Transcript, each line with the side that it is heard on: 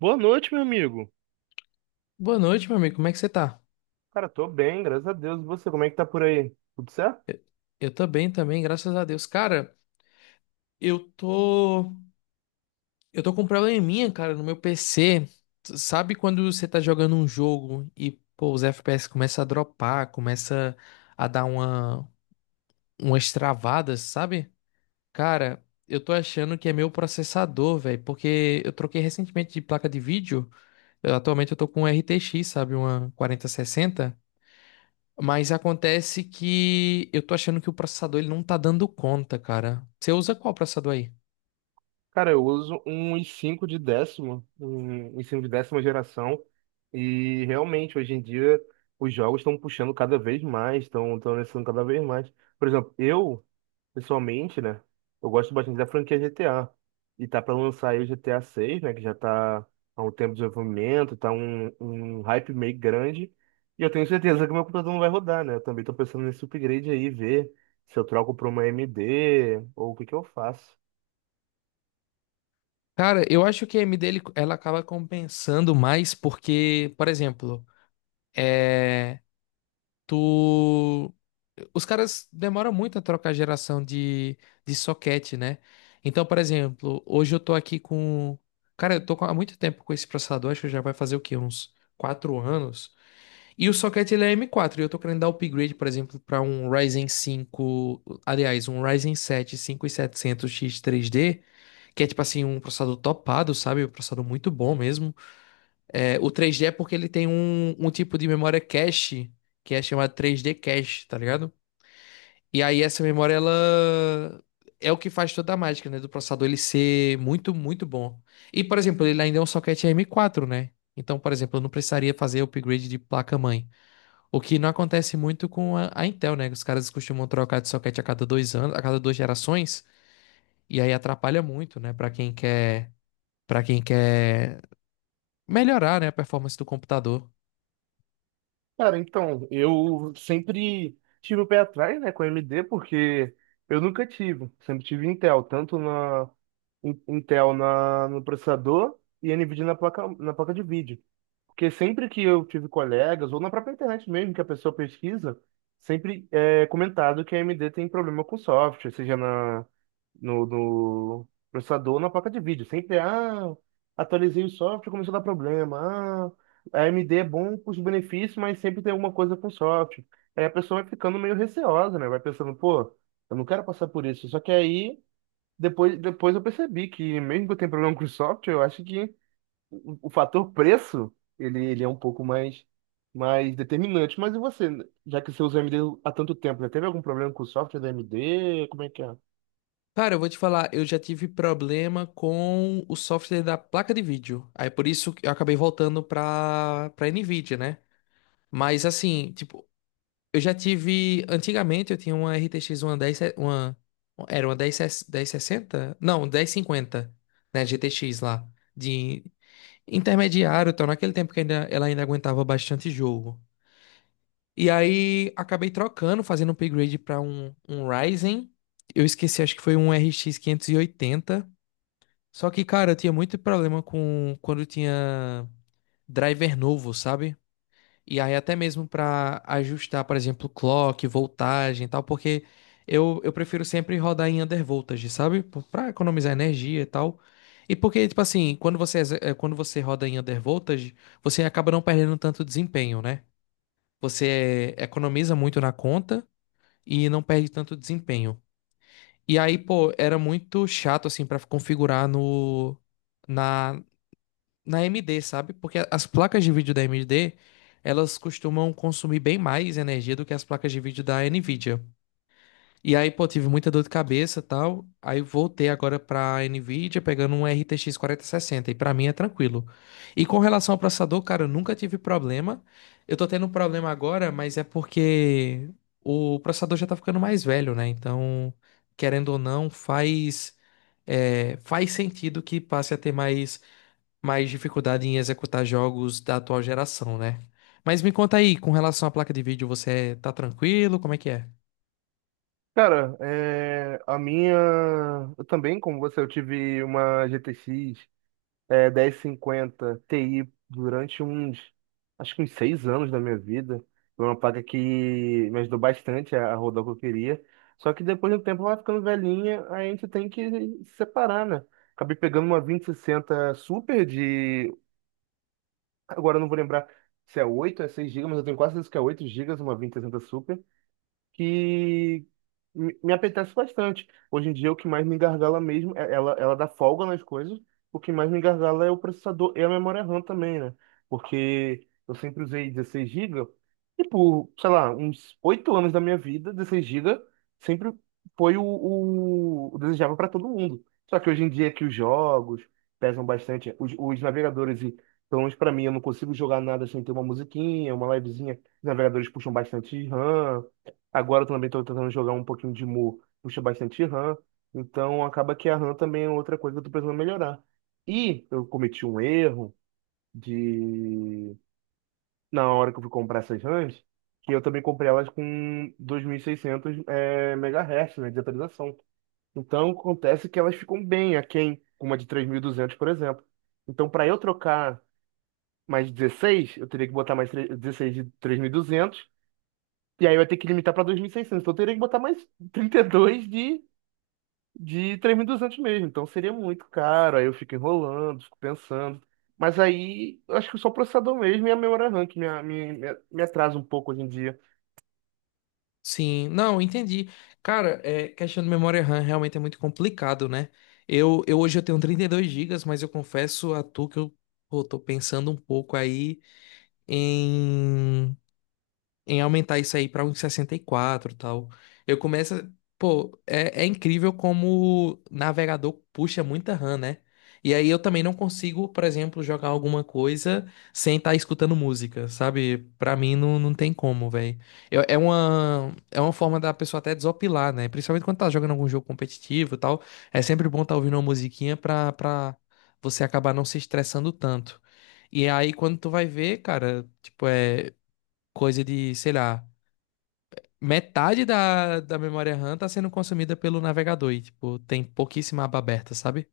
right: Boa noite, meu amigo.
left: Boa noite, meu amigo. Como é que você tá?
right: Cara, tô bem, graças a Deus. E você, como é que tá por aí? Tudo certo?
left: Eu tô bem também, graças a Deus. Cara, eu tô. Eu tô com um probleminha, cara, no meu PC. Sabe quando você tá jogando um jogo e, pô, os FPS começam a dropar, começa a dar umas travadas, sabe? Cara, eu tô achando que é meu processador, velho, porque eu troquei recentemente de placa de vídeo. Atualmente eu tô com um RTX, sabe? Uma 4060. Mas acontece que eu tô achando que o processador ele não tá dando conta, cara. Você usa qual processador aí?
right: Cara, eu uso um i cinco de décimo, um i5 de décima geração, e realmente, hoje em dia, os jogos estão puxando cada vez mais, estão necessitando cada vez mais. Por exemplo, eu pessoalmente, né? Eu gosto bastante da franquia GTA. E tá pra lançar aí o GTA 6, né? Que já tá há um tempo de desenvolvimento, tá um hype meio grande. E eu tenho certeza que meu computador não vai rodar, né? Eu também tô pensando nesse upgrade aí, ver se eu troco pra uma AMD ou o que que eu faço.
left: Cara, eu acho que a AMD ela acaba compensando mais porque, por exemplo, é, tu os caras demoram muito a trocar geração de socket, né? Então, por exemplo, hoje eu tô aqui com. Cara, há muito tempo com esse processador, acho que já vai fazer o quê? Uns 4 anos. E o socket ele é M4, e eu tô querendo dar upgrade, por exemplo, para um Ryzen 5, aliás, um Ryzen 7 5700X 3D, que é tipo assim, um processador topado, sabe? Um processador muito bom mesmo. É, o 3D é porque ele tem um tipo de memória cache, que é chamado 3D cache, tá ligado? E aí essa memória, ela é o que faz toda a mágica, né? Do processador ele ser muito, muito bom. E, por exemplo, ele ainda é um socket M4, né? Então, por exemplo, eu não precisaria fazer upgrade de placa-mãe. O que não acontece muito com a Intel, né? Os caras costumam trocar de socket a cada 2 anos, a cada 2 gerações, e aí atrapalha muito, né? Para quem quer melhorar, né, a performance do computador.
right: Cara, então, eu sempre tive o pé atrás, né, com a AMD, porque eu nunca tive. Sempre tive Intel, tanto na Intel no processador e NVIDIA na placa de vídeo. Porque sempre que eu tive colegas, ou na própria internet mesmo, que a pessoa pesquisa, sempre é comentado que a AMD tem problema com software, seja na, no, no processador ou na placa de vídeo. Sempre, ah, atualizei o software, começou a dar problema. Ah, a AMD é bom com os benefícios, mas sempre tem alguma coisa com o software. Aí a pessoa vai ficando meio receosa, né? Vai pensando, pô, eu não quero passar por isso. Só que aí, depois eu percebi que, mesmo que eu tenha problema com o software, eu acho que o fator preço, ele é um pouco mais determinante. Mas e você, já que você usa AMD há tanto tempo, já teve algum problema com o software da AMD? Como é que é?
left: Cara, eu vou te falar, eu já tive problema com o software da placa de vídeo. Aí por isso que eu acabei voltando pra Nvidia, né? Mas assim, tipo, eu já tive. Antigamente eu tinha uma RTX uma 10, era uma 1060. Não, 1050, né? GTX lá. De intermediário, então, naquele tempo que ainda, ela ainda aguentava bastante jogo. E aí acabei trocando, fazendo um upgrade pra um Ryzen. Eu esqueci, acho que foi um RX 80. Só que, cara, eu tinha muito problema com quando tinha driver novo, sabe? E aí até mesmo para ajustar, por exemplo, clock, voltagem e tal, porque eu prefiro sempre rodar em undervoltage, sabe? Para economizar energia e tal. E porque, tipo assim, quando você roda em undervoltage, você acaba não perdendo tanto desempenho, né? Você economiza muito na conta e não perde tanto desempenho. E aí, pô, era muito chato, assim, para configurar no, na AMD, sabe? Porque as placas de vídeo da AMD, elas costumam consumir bem mais energia do que as placas de vídeo da Nvidia. E aí, pô, tive muita dor de cabeça, e tal. Aí voltei agora pra Nvidia pegando um RTX 4060 e pra mim é tranquilo. E com relação ao processador, cara, eu nunca tive problema. Eu tô tendo um problema agora, mas é porque o processador já tá ficando mais velho, né? Então, querendo ou não, faz sentido que passe a ter mais dificuldade em executar jogos da atual geração, né? Mas me conta aí, com relação à placa de vídeo, você tá tranquilo? Como é que é?
right: Cara, é, a minha. Eu também, como você, eu tive uma GTX 1050 Ti durante uns, acho que uns 6 anos da minha vida. Foi uma placa que me ajudou bastante a rodar o que eu queria. Só que depois do tempo ela vai ficando velhinha, aí a gente tem que se separar, né? Acabei pegando uma 2060 Super de. Agora eu não vou lembrar se é 8 é 6 gigas, mas eu tenho quase certeza que é 8 gigas, uma 2060 Super que me apetece bastante. Hoje em dia, o que mais me gargala mesmo, ela dá folga nas coisas, o que mais me gargala é o processador e a memória RAM também, né? Porque eu sempre usei 16 gigas e, por, sei lá, uns 8 anos da minha vida, 16 gigas sempre foi o desejável para todo mundo. Só que hoje em dia é que os jogos pesam bastante, os navegadores e, pelo menos para mim, eu não consigo jogar nada sem ter uma musiquinha, uma livezinha. Os navegadores puxam bastante RAM. Agora eu também estou tentando jogar um pouquinho de Mu, puxa bastante RAM, então acaba que a RAM também é outra coisa que eu estou precisando melhorar. E eu cometi um erro de, na hora que eu fui comprar essas RAMs, que eu também comprei elas com 2.600 MHz, né, de atualização. Então acontece que elas ficam bem aquém, com uma de 3.200, por exemplo. Então, para eu trocar mais 16, eu teria que botar mais 16 de 3.200, e aí vai ter que limitar para 2.600. Então eu teria que botar mais 32 de 3.200 mesmo. Então seria muito caro. Aí eu fico enrolando, fico pensando. Mas aí eu acho que só o processador mesmo e a memória RAM que me atrasa um pouco hoje em dia.
left: Sim, não, entendi. Cara, questão de memória RAM realmente é muito complicado, né? Eu hoje eu tenho 32 gigas, mas eu confesso a tu que eu, pô, tô pensando um pouco aí em em aumentar isso aí pra uns 64 e tal. Eu começo. a- Pô, é incrível como o navegador puxa muita RAM, né? E aí eu também não consigo, por exemplo, jogar alguma coisa sem estar escutando música, sabe? Pra mim não, não tem como, velho. É uma forma da pessoa até desopilar, né? Principalmente quando tá jogando algum jogo competitivo e tal. É sempre bom tá ouvindo uma musiquinha pra você acabar não se estressando tanto. E aí, quando tu vai ver, cara, tipo, é coisa de, sei lá, metade da memória RAM tá sendo consumida pelo navegador e, tipo, tem pouquíssima aba aberta, sabe?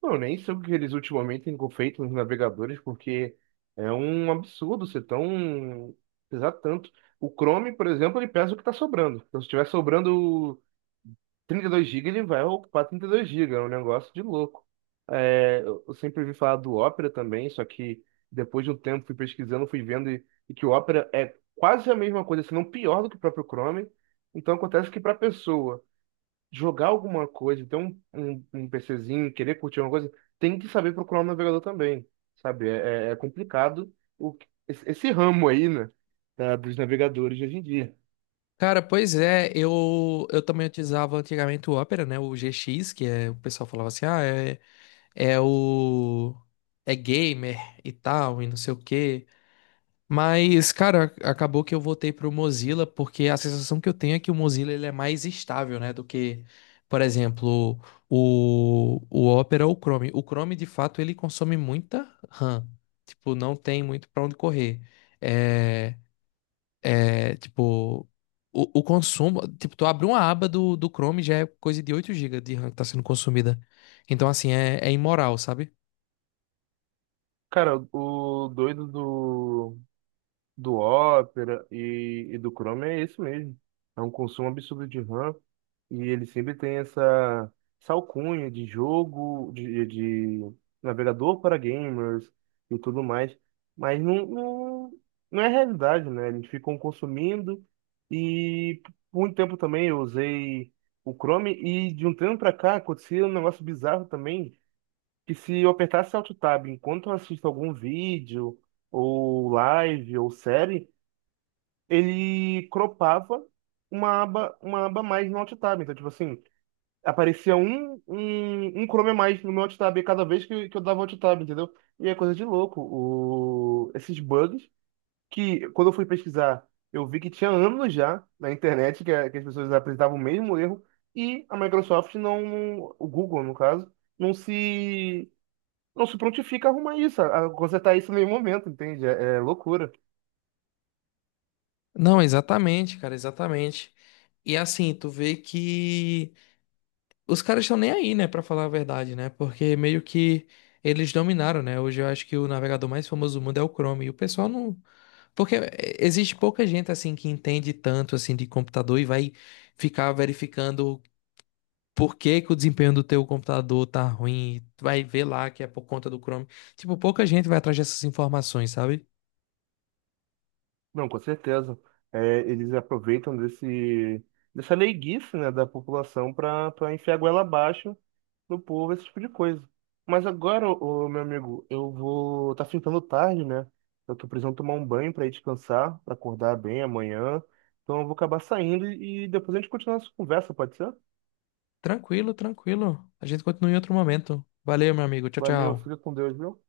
right: Pô, eu nem sei o que eles ultimamente têm feito nos navegadores, porque é um absurdo ser tão, pesar tanto. O Chrome, por exemplo, ele pesa o que está sobrando. Então, se estiver sobrando 32 gigas, ele vai ocupar 32 gigas. É um negócio de louco. É, eu sempre ouvi falar do Opera também, só que depois de um tempo fui pesquisando, fui vendo, e que o Opera é quase a mesma coisa, se não pior do que o próprio Chrome. Então acontece que, para a pessoa jogar alguma coisa, ter um PCzinho, querer curtir alguma coisa, tem que saber procurar um navegador também, sabe? É complicado esse ramo aí, né, dos navegadores de hoje em dia.
left: Cara, pois é, eu também utilizava antigamente o Opera, né? O GX, que é, o pessoal falava assim, ah, é o... é gamer e tal, e não sei o quê. Mas, cara, acabou que eu voltei pro Mozilla porque a sensação que eu tenho é que o Mozilla ele é mais estável, né, do que, por exemplo, o Opera ou o Chrome. O Chrome, de fato, ele consome muita RAM. Tipo, não tem muito pra onde correr. É, é tipo, o consumo, tipo, tu abre uma aba do Chrome já é coisa de 8 gigas de RAM que tá sendo consumida. Então, assim, é imoral, sabe?
right: Cara, o doido do Opera e do Chrome é isso mesmo. É um consumo absurdo de RAM, e ele sempre tem essa alcunha de jogo, de navegador para gamers e tudo mais. Mas não, não, não é realidade, né? Eles ficam consumindo, e por muito tempo também eu usei o Chrome, e de um tempo para cá acontecia um negócio bizarro também, que, se eu apertasse Alt Tab enquanto eu assisto algum vídeo ou live ou série, ele cropava uma aba a mais no alt tab. Então, tipo assim, aparecia um Chrome a mais no meu alt tab cada vez que eu dava alt tab, entendeu? E é coisa de louco. Esses bugs, que, quando eu fui pesquisar, eu vi que tinha anos já na internet que, que as pessoas apresentavam o mesmo erro, e a Microsoft não, o Google, no caso, não se, não se, prontifica a arrumar isso, a consertar isso em nenhum momento, entende? É loucura.
left: Não, exatamente, cara, exatamente. E assim, tu vê que os caras estão nem aí, né, pra falar a verdade, né? Porque meio que eles dominaram, né? Hoje eu acho que o navegador mais famoso do mundo é o Chrome. E o pessoal não. Porque existe pouca gente, assim, que entende tanto, assim, de computador e vai ficar verificando por que que o desempenho do teu computador tá ruim. Vai ver lá que é por conta do Chrome. Tipo, pouca gente vai atrás dessas informações, sabe?
right: Não, com certeza. É, eles aproveitam dessa leiguice, né, da população, para enfiar a goela abaixo no povo, esse tipo de coisa. Mas agora, ô, meu amigo, eu vou. Tá ficando tarde, né? Eu tô precisando tomar um banho para ir descansar, para acordar bem amanhã. Então eu vou acabar saindo, e depois a gente continua essa conversa, pode ser?
left: Tranquilo, tranquilo. A gente continua em outro momento. Valeu, meu amigo. Tchau,
right: Valeu,
left: tchau.
right: fica com Deus, viu?